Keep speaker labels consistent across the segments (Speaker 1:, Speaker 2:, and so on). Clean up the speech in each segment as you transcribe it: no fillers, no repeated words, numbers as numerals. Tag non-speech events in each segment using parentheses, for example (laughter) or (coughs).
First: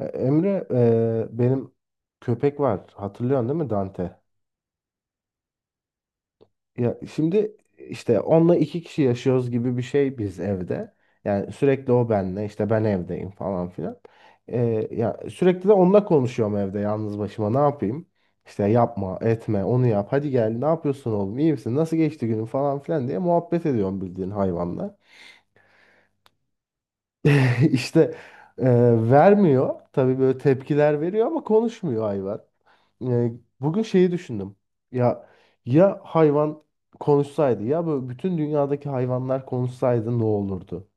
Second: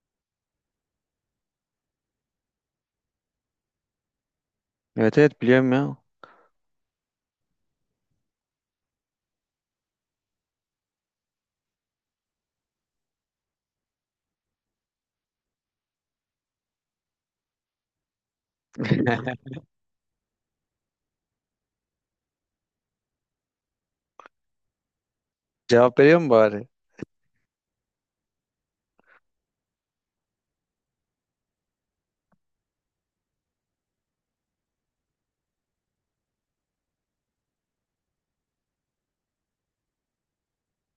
Speaker 1: Emre, benim köpek var. Hatırlıyorsun değil mi Dante?
Speaker 2: Evet evet biliyorum ya.
Speaker 1: Ya şimdi işte onunla iki kişi yaşıyoruz gibi bir şey biz evde. Yani sürekli o benle, işte ben evdeyim falan filan. Ya sürekli de onunla konuşuyorum evde yalnız başıma. Ne yapayım? İşte yapma,
Speaker 2: (laughs)
Speaker 1: etme, onu yap. Hadi gel, ne yapıyorsun oğlum? İyi misin? Nasıl geçti günün falan filan diye muhabbet ediyorum bildiğin hayvanla.
Speaker 2: Cevap veriyor mu bari?
Speaker 1: (laughs) İşte e, vermiyor. Tabii böyle tepkiler veriyor ama konuşmuyor hayvan. E, Bugün şeyi düşündüm. Ya ya hayvan konuşsaydı ya böyle bütün dünyadaki hayvanlar konuşsaydı ne olurdu?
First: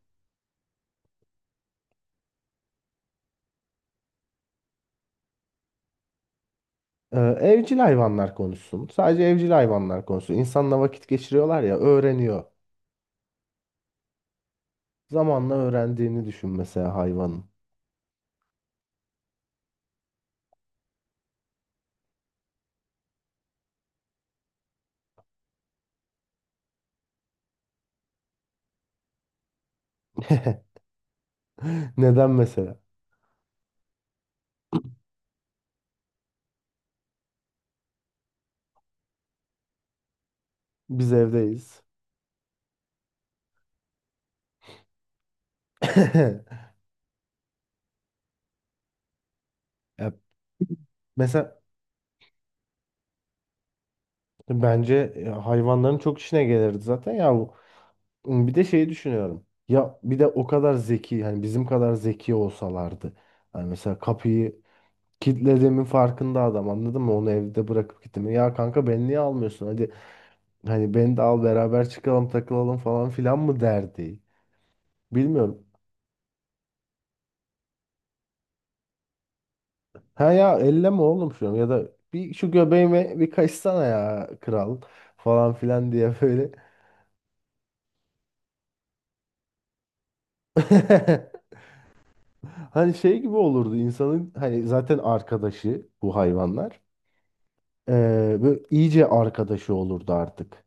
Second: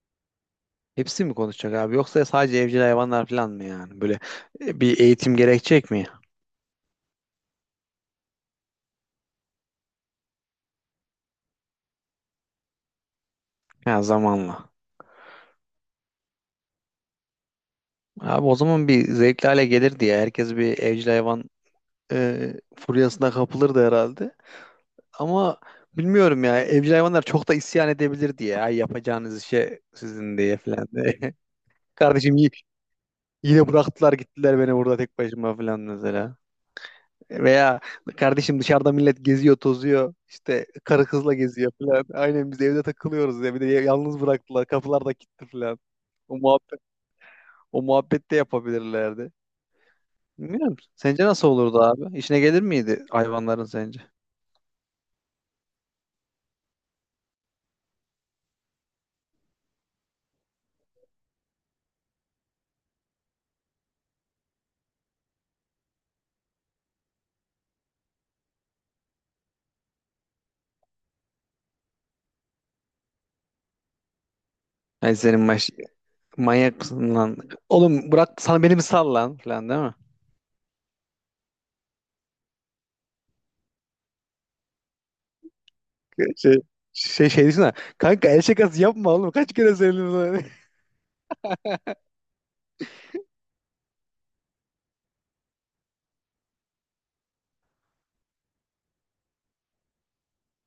Speaker 2: Hepsi mi konuşacak abi? Yoksa sadece evcil hayvanlar falan mı yani? Böyle bir eğitim gerekecek mi?
Speaker 1: Evcil hayvanlar konuşsun. Sadece evcil hayvanlar konuşsun. İnsanla vakit geçiriyorlar ya öğreniyor.
Speaker 2: Ha, zamanla.
Speaker 1: Zamanla öğrendiğini düşün mesela hayvanın.
Speaker 2: Abi o zaman bir zevkli hale gelir diye herkes bir evcil hayvan furyasına kapılırdı herhalde. Ama bilmiyorum ya, evcil hayvanlar çok da isyan edebilir diye. Ay yapacağınız işe sizin diye falan diye.
Speaker 1: (laughs)
Speaker 2: (laughs)
Speaker 1: Neden
Speaker 2: Kardeşim
Speaker 1: mesela?
Speaker 2: yine bıraktılar gittiler beni burada tek başıma falan mesela. Veya kardeşim, dışarıda millet geziyor, tozuyor. İşte karı
Speaker 1: Biz
Speaker 2: kızla geziyor
Speaker 1: evdeyiz.
Speaker 2: falan. Aynen biz evde takılıyoruz ya. Bir de yalnız bıraktılar. Kapılar da kilitli falan. O
Speaker 1: (laughs)
Speaker 2: muhabbet, o muhabbet de yapabilirlerdi.
Speaker 1: Ya
Speaker 2: Bilmiyorum. Sence nasıl
Speaker 1: mesela
Speaker 2: olurdu abi? İşine gelir miydi hayvanların sence?
Speaker 1: bence hayvanların çok işine gelirdi zaten ya. Bir de şeyi düşünüyorum. Ya bir de o kadar zeki hani bizim kadar zeki olsalardı. Hani mesela kapıyı kilitlediğimin farkında adam anladın mı? Onu evde bırakıp gittim. Ya kanka beni niye almıyorsun? Hadi hani beni de al beraber çıkalım takılalım falan filan mı derdi.
Speaker 2: Yani senin
Speaker 1: Bilmiyorum.
Speaker 2: maş manyak mısın lan? Oğlum, bırak sana beni mi sal lan falan, değil mi?
Speaker 1: Ha ya elleme oğlum şunu ya da bir şu göbeğime bir kaçsana ya kral falan filan diye böyle.
Speaker 2: Şey, şey düşünsene. Kanka, el şakası yapma oğlum. Kaç kere söyledim sana. (laughs)
Speaker 1: (laughs) Hani şey gibi olurdu insanın hani zaten arkadaşı bu hayvanlar. Böyle iyice arkadaşı olurdu artık.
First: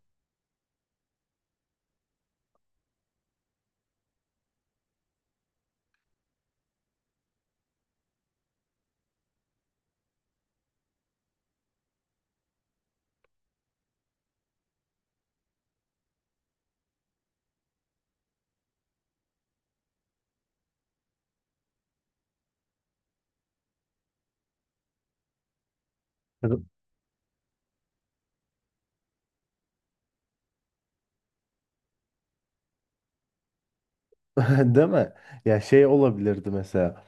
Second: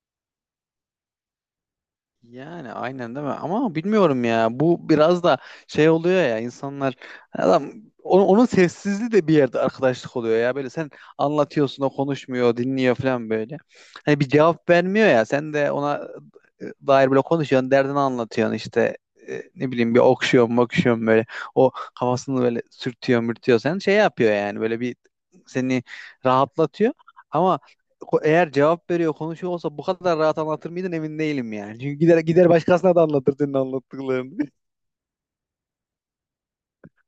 Speaker 2: Yani aynen değil mi? Ama bilmiyorum ya. Bu biraz da şey oluyor ya, insanlar adam onun sessizliği de bir yerde arkadaşlık oluyor ya. Böyle sen anlatıyorsun, o konuşmuyor, dinliyor falan böyle. Hani bir cevap vermiyor ya. Sen de ona dair böyle konuşuyorsun, derdini anlatıyorsun işte. Ne bileyim, bir okşuyorsun, bakışıyorsun böyle. O kafasını böyle sürtüyor, mürtüyor. Sen şey yapıyor yani, böyle bir seni
Speaker 1: (laughs)
Speaker 2: rahatlatıyor. Ama eğer cevap veriyor, konuşuyor olsa bu kadar rahat anlatır mıydın emin değilim yani. Çünkü gider gider başkasına da anlatırdın anlattıklarını.
Speaker 1: Değil mi? Ya şey olabilirdi mesela.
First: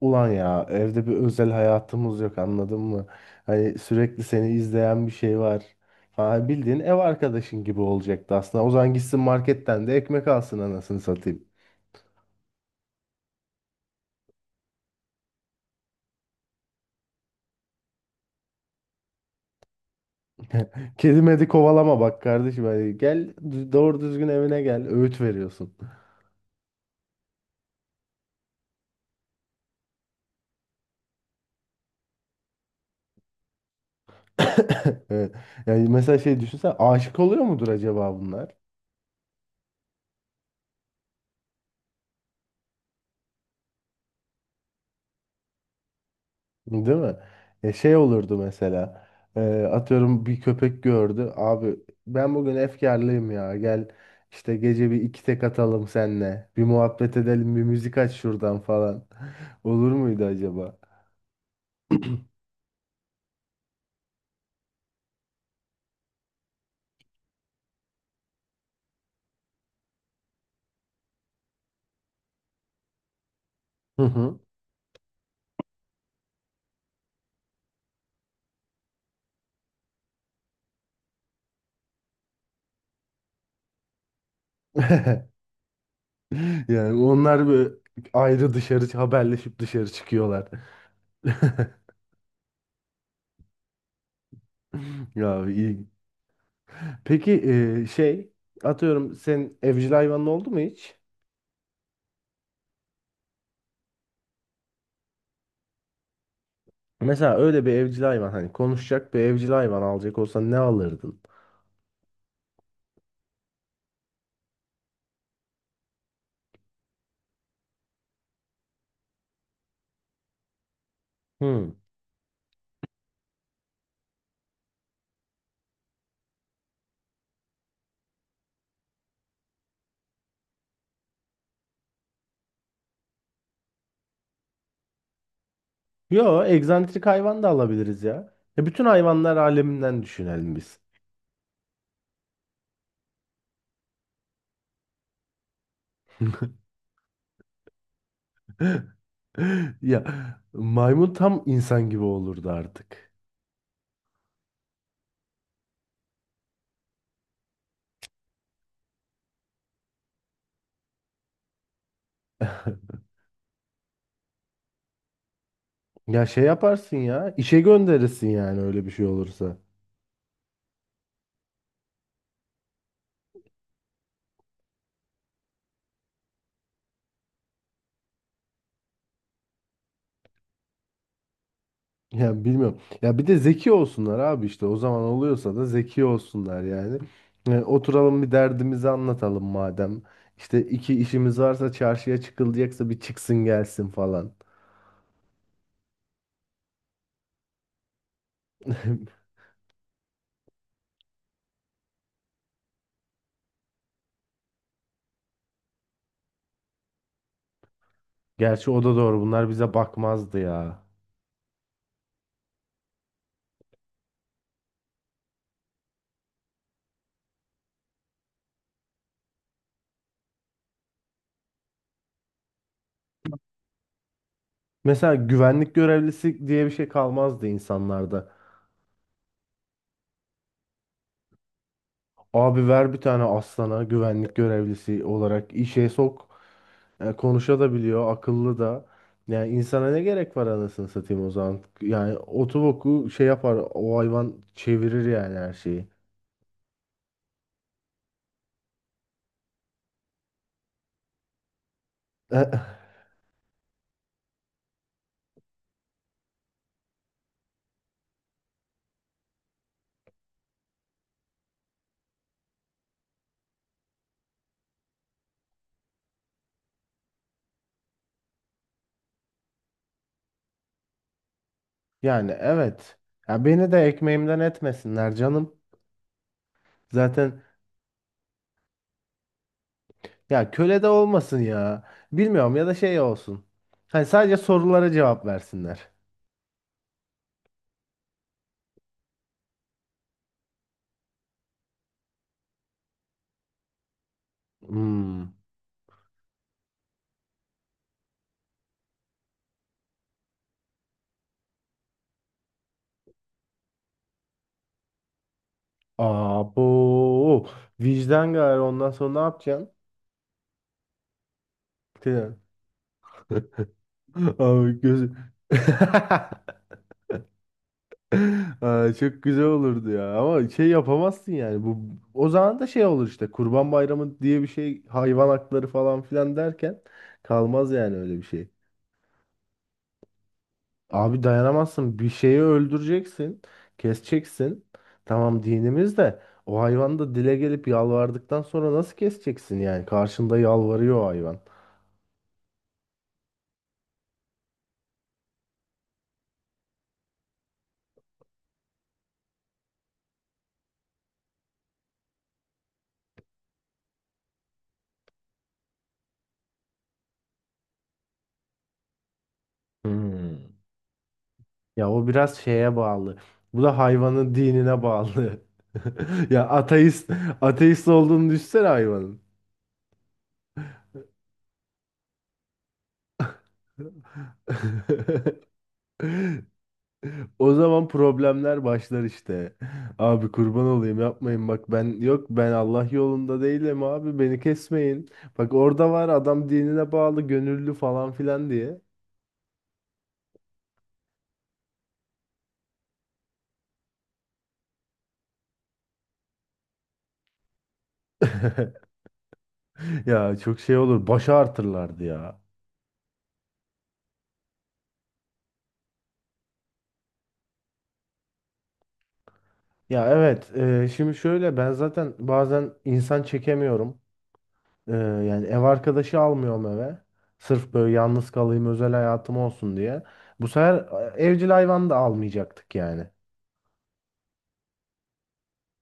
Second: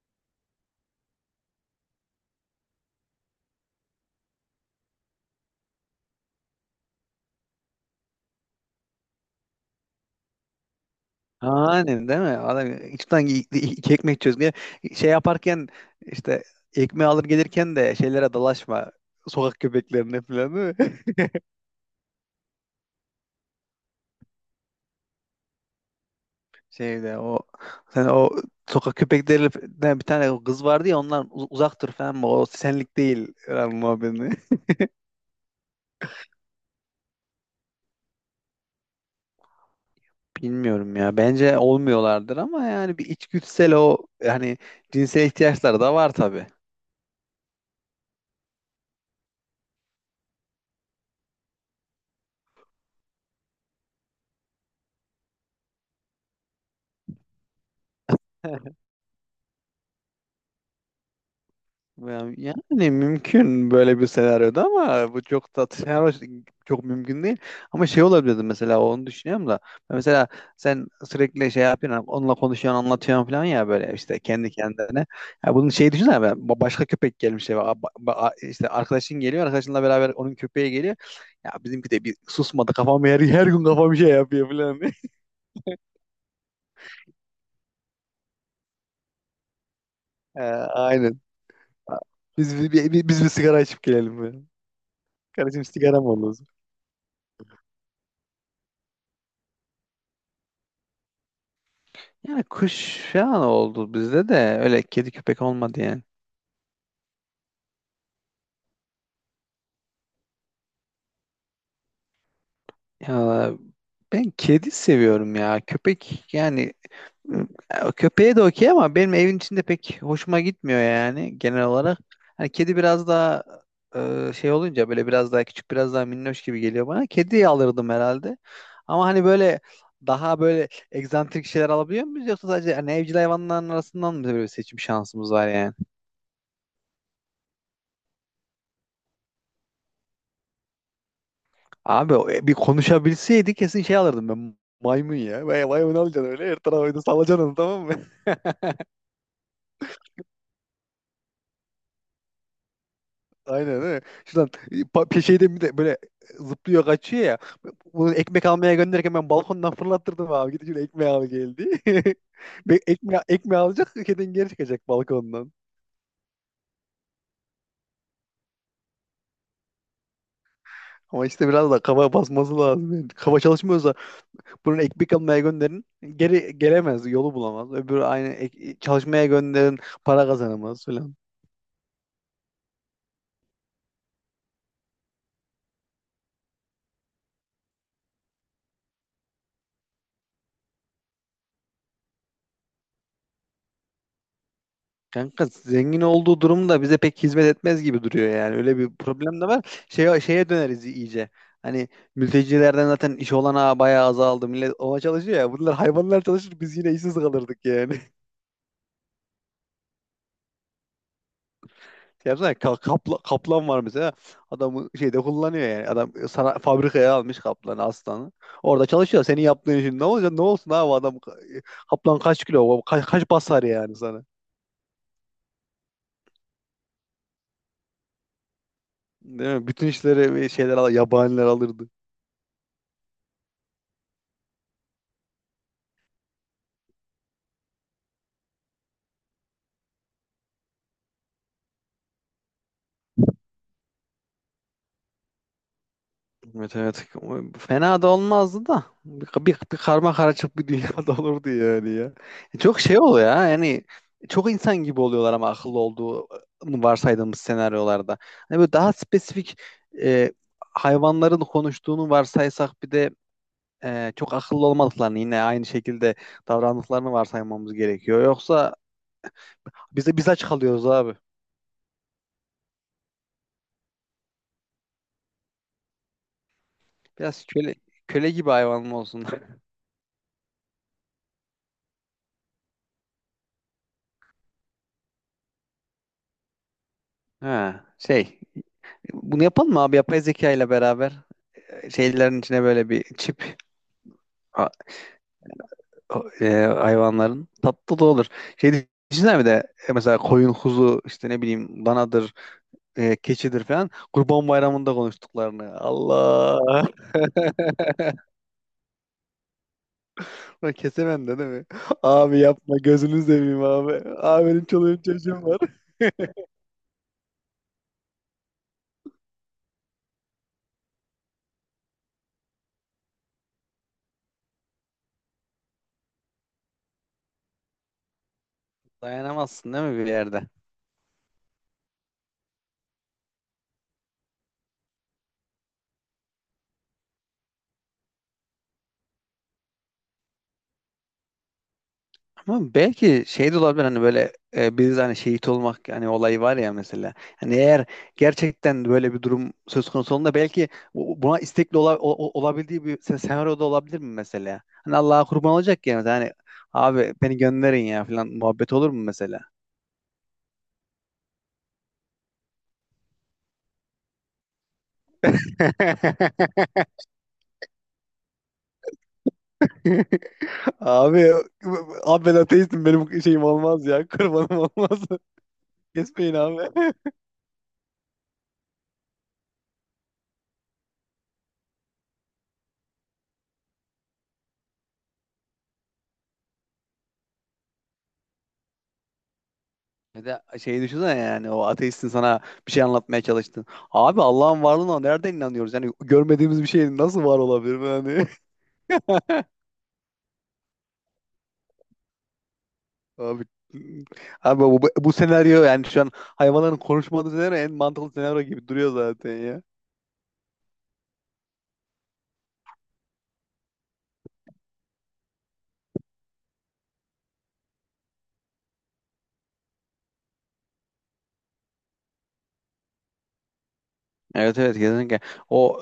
Speaker 1: Ulan ya evde bir özel hayatımız yok anladın mı? Hani sürekli seni izleyen bir şey var. Falan bildiğin ev arkadaşın gibi olacaktı aslında. O zaman gitsin marketten de ekmek alsın anasını
Speaker 2: (laughs)
Speaker 1: satayım.
Speaker 2: Aynen değil mi? Adam içten iki ekmek çözmeye şey yaparken işte ekmeği alır gelirken de şeylere dalaşma. Sokak köpeklerine falan, değil mi?
Speaker 1: Kedi medi kovalama bak kardeşim. Hani gel doğru düzgün evine gel. Öğüt veriyorsun. (coughs)
Speaker 2: (laughs) Şeyde o sen o sokak köpeklerinden bir tane kız vardı ya, ondan uzak dur falan, o senlik değil falan muhabbetini.
Speaker 1: (laughs) Evet. Yani mesela şey düşünsen aşık oluyor mudur acaba bunlar?
Speaker 2: Bilmiyorum ya. Bence olmuyorlardır ama yani bir içgüdüsel, o hani cinsel ihtiyaçları da var tabii.
Speaker 1: Değil mi? Ya şey olurdu mesela. e, Atıyorum bir köpek gördü. Abi ben bugün efkarlıyım ya. Gel işte gece bir iki tek atalım senle. Bir muhabbet edelim, bir müzik aç şuradan
Speaker 2: (laughs)
Speaker 1: falan. (laughs) Olur muydu acaba?
Speaker 2: Yani yani mümkün böyle bir senaryoda ama bu çok da senaryo (laughs) çok mümkün değil. Ama şey olabilirdi mesela, onu düşünüyorum da. Mesela sen sürekli şey yapıyorsun, onunla konuşuyorsun, anlatıyorsun falan ya, böyle
Speaker 1: Hı
Speaker 2: işte
Speaker 1: hı.
Speaker 2: kendi kendine. Ya bunun şey düşünsene, ben başka köpek gelmiş eve. İşte arkadaşın geliyor, arkadaşınla beraber onun köpeği geliyor. Ya bizimki de bir susmadı kafam, her gün kafam şey yapıyor falan. (laughs)
Speaker 1: (laughs) Yani onlar bir ayrı dışarı haberleşip dışarı çıkıyorlar.
Speaker 2: Aynen.
Speaker 1: (laughs)
Speaker 2: Biz biz bir sigara içip gelelim böyle.
Speaker 1: Ya
Speaker 2: Kardeşim
Speaker 1: iyi.
Speaker 2: sigara mı olur?
Speaker 1: Peki şey, atıyorum sen evcil hayvanın oldu mu hiç?
Speaker 2: Yani kuş falan oldu bizde de, öyle kedi köpek olmadı yani.
Speaker 1: Mesela öyle bir evcil hayvan hani konuşacak bir evcil hayvan alacak olsan ne alırdın?
Speaker 2: Ya ben kedi seviyorum ya. Köpek yani. Ya, köpeğe de okey ama benim evin içinde pek hoşuma gitmiyor yani genel
Speaker 1: Hmm.
Speaker 2: olarak. Hani kedi biraz daha şey olunca böyle biraz daha küçük, biraz daha minnoş gibi geliyor bana. Kediyi alırdım herhalde. Ama hani böyle daha böyle egzantrik şeyler alabiliyor muyuz, yoksa sadece hani evcil hayvanların arasından mı böyle bir seçim şansımız var yani?
Speaker 1: Yo, egzantrik hayvan da alabiliriz ya. Ya bütün hayvanlar aleminden düşünelim biz.
Speaker 2: Abi bir konuşabilseydi kesin şey alırdım ben, maymun ya. Vay, maymun alacaksın, öyle her tarafa oyunu salacaksın onu, tamam mı?
Speaker 1: (laughs) Ya maymun tam insan gibi olurdu artık.
Speaker 2: Aynen öyle. Şuradan şeyden bir de böyle zıplıyor kaçıyor ya. Bunu ekmek almaya gönderirken ben balkondan fırlattırdım abi. Gidip şöyle ekmeği al geldi. (laughs) Ekmeği, ekmeği alacak kedin, geri çıkacak balkondan.
Speaker 1: Ya şey yaparsın ya, işe gönderirsin yani öyle bir şey olursa.
Speaker 2: Ama işte biraz da kafa basması lazım. Yani. Kafa çalışmıyorsa bunu ekmek almaya gönderin. Geri gelemez, yolu bulamaz. Öbürü aynı çalışmaya gönderin, para kazanamaz falan.
Speaker 1: Ya bilmiyorum. Ya bir de zeki olsunlar abi işte o zaman oluyorsa da zeki olsunlar yani. Oturalım bir derdimizi anlatalım madem. İşte iki işimiz varsa çarşıya çıkılacaksa bir çıksın gelsin falan.
Speaker 2: Kanka zengin olduğu durumda bize pek hizmet etmez gibi duruyor yani. Öyle bir
Speaker 1: (laughs)
Speaker 2: problem de var. Şeye döneriz iyice. Hani mültecilerden zaten iş olanağı bayağı azaldı. Millet ova çalışıyor ya. Bunlar hayvanlar çalışır, biz yine işsiz kalırdık yani.
Speaker 1: Gerçi o da doğru bunlar bize bakmazdı ya.
Speaker 2: (laughs) Yapsana, kaplan var mesela. Adamı şeyde kullanıyor yani. Adam sana fabrikaya almış kaplanı, aslanı. Orada çalışıyor. Senin yaptığın işin ne olacak? Ne olsun abi, adam kaplan kaç kilo? Kaç basar yani sana?
Speaker 1: Mesela güvenlik görevlisi diye bir şey kalmazdı insanlarda.
Speaker 2: Değil mi? Bütün işleri yabaniler alırdı.
Speaker 1: Abi ver bir tane aslana güvenlik görevlisi olarak işe sok. Konuşabiliyor, akıllı da. Yani insana ne gerek var anasını satayım o zaman. Yani otoboku şey yapar, o hayvan çevirir yani her şeyi. (laughs)
Speaker 2: Evet evet. Fena da olmazdı da. Bir karma karışık bir dünyada (laughs) olurdu yani ya.
Speaker 1: E,
Speaker 2: E, çok şey oluyor ya. Yani çok insan gibi oluyorlar ama akıllı olduğunu varsaydığımız senaryolarda. Hani böyle daha spesifik e, hayvanların konuştuğunu varsaysak bir de çok akıllı olmadıklarını yine aynı şekilde davrandıklarını varsaymamız gerekiyor. Yoksa biz aç kalıyoruz abi.
Speaker 1: Yani evet. Ya beni de ekmeğimden etmesinler canım. Zaten
Speaker 2: Biraz köle gibi hayvan mı olsun. (laughs)
Speaker 1: ya köle de olmasın ya. Bilmiyorum ya da şey olsun. Hani sadece sorulara cevap versinler.
Speaker 2: Ha, şey. Bunu yapalım mı abi yapay zeka ile beraber? Şeylerin içine böyle bir çip a-
Speaker 1: Hmm.
Speaker 2: hayvanların, tatlı da olur. Şey düşünsene bir de, mesela koyun kuzu işte ne bileyim danadır, keçidir falan Kurban Bayramı'nda konuştuklarını. Allah!
Speaker 1: Abo.
Speaker 2: (laughs)
Speaker 1: Vicdan gari ondan sonra ne yapacaksın?
Speaker 2: Ulan, kesemem de değil mi? Abi
Speaker 1: (laughs)
Speaker 2: yapma gözünü seveyim abi. Abi benim
Speaker 1: Abi
Speaker 2: çoluğum
Speaker 1: gözü.
Speaker 2: çocuğum var. (laughs)
Speaker 1: (laughs) Aa, çok güzel olurdu ya ama şey yapamazsın yani bu o zaman da şey olur işte Kurban Bayramı diye bir şey hayvan hakları falan filan derken kalmaz yani öyle bir şey.
Speaker 2: Dayanamazsın değil mi bir yerde?
Speaker 1: Abi dayanamazsın bir şeyi öldüreceksin keseceksin tamam dinimiz de o hayvan da dile gelip yalvardıktan sonra nasıl keseceksin yani karşında yalvarıyor o hayvan.
Speaker 2: Ama belki şey de olabilir, hani böyle biz hani şehit olmak yani olayı var ya mesela. Hani eğer gerçekten böyle bir durum söz konusu olduğunda belki buna istekli ola- o- o- olabildiği bir senaryo da olabilir mi mesela? Hani Allah'a kurban olacak ya mesela, hani abi beni gönderin ya falan muhabbet olur mu mesela?
Speaker 1: Hmm. Ya o biraz şeye bağlı. Bu da hayvanın dinine bağlı. (laughs) Ya
Speaker 2: (laughs)
Speaker 1: ateist ateist olduğunu düşünsene hayvanın.
Speaker 2: Abi Abi ben ateistim, benim şeyim olmaz
Speaker 1: (laughs)
Speaker 2: ya, kurbanım olmaz. (laughs) Kesmeyin abi.
Speaker 1: O zaman problemler başlar işte. Abi kurban olayım yapmayın bak ben yok ben Allah yolunda değilim abi beni kesmeyin. Bak orada var adam dinine bağlı gönüllü falan filan diye.
Speaker 2: Bir de şeyi düşünsene yani, o ateistin sana bir şey anlatmaya çalıştın. Abi Allah'ın varlığına nereden inanıyoruz? Yani görmediğimiz bir şeyin nasıl var olabilir yani?
Speaker 1: (laughs)
Speaker 2: (laughs)
Speaker 1: Ya çok şey olur başa artırlardı ya.
Speaker 2: Abi Abi bu senaryo yani şu an hayvanların konuşmadığı senaryo en mantıklı senaryo gibi duruyor zaten ya.
Speaker 1: Ya evet şimdi şöyle ben zaten bazen insan çekemiyorum. Yani ev arkadaşı almıyorum eve. Sırf böyle yalnız kalayım özel hayatım olsun diye. Bu sefer evcil hayvan da almayacaktık yani.
Speaker 2: Evet evet kesinlikle. O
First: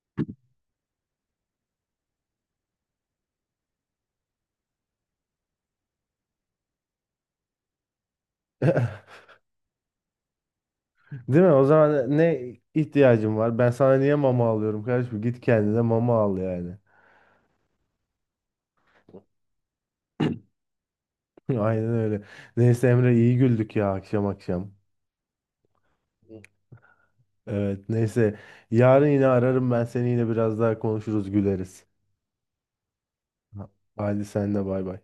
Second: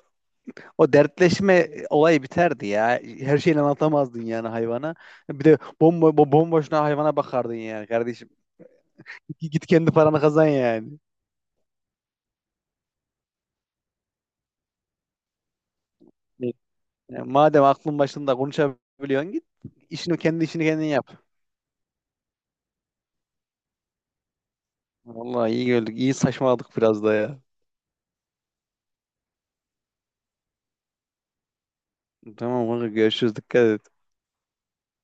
Speaker 2: O dertleşme olayı biterdi ya. Her şeyini anlatamazdın yani hayvana. Bir de bomba bomboşuna hayvana bakardın yani kardeşim.
Speaker 1: (laughs)
Speaker 2: Git kendi paranı kazan yani.
Speaker 1: Değil mi? O zaman ne ihtiyacım var? Ben sana niye mama alıyorum kardeşim? Git kendine mama al yani.
Speaker 2: Yani madem aklın başında konuşabiliyorsun git. Kendi işini kendin yap.
Speaker 1: (laughs) Aynen öyle. Neyse Emre iyi güldük ya akşam akşam.
Speaker 2: Vallahi iyi gördük. İyi saçmaladık biraz da ya.
Speaker 1: Evet neyse. Yarın yine ararım ben seni yine biraz daha konuşuruz güleriz.
Speaker 2: Tamam kanka, görüşürüz. Dikkat
Speaker 1: Ha-
Speaker 2: et.
Speaker 1: Hadi sen de bay bay.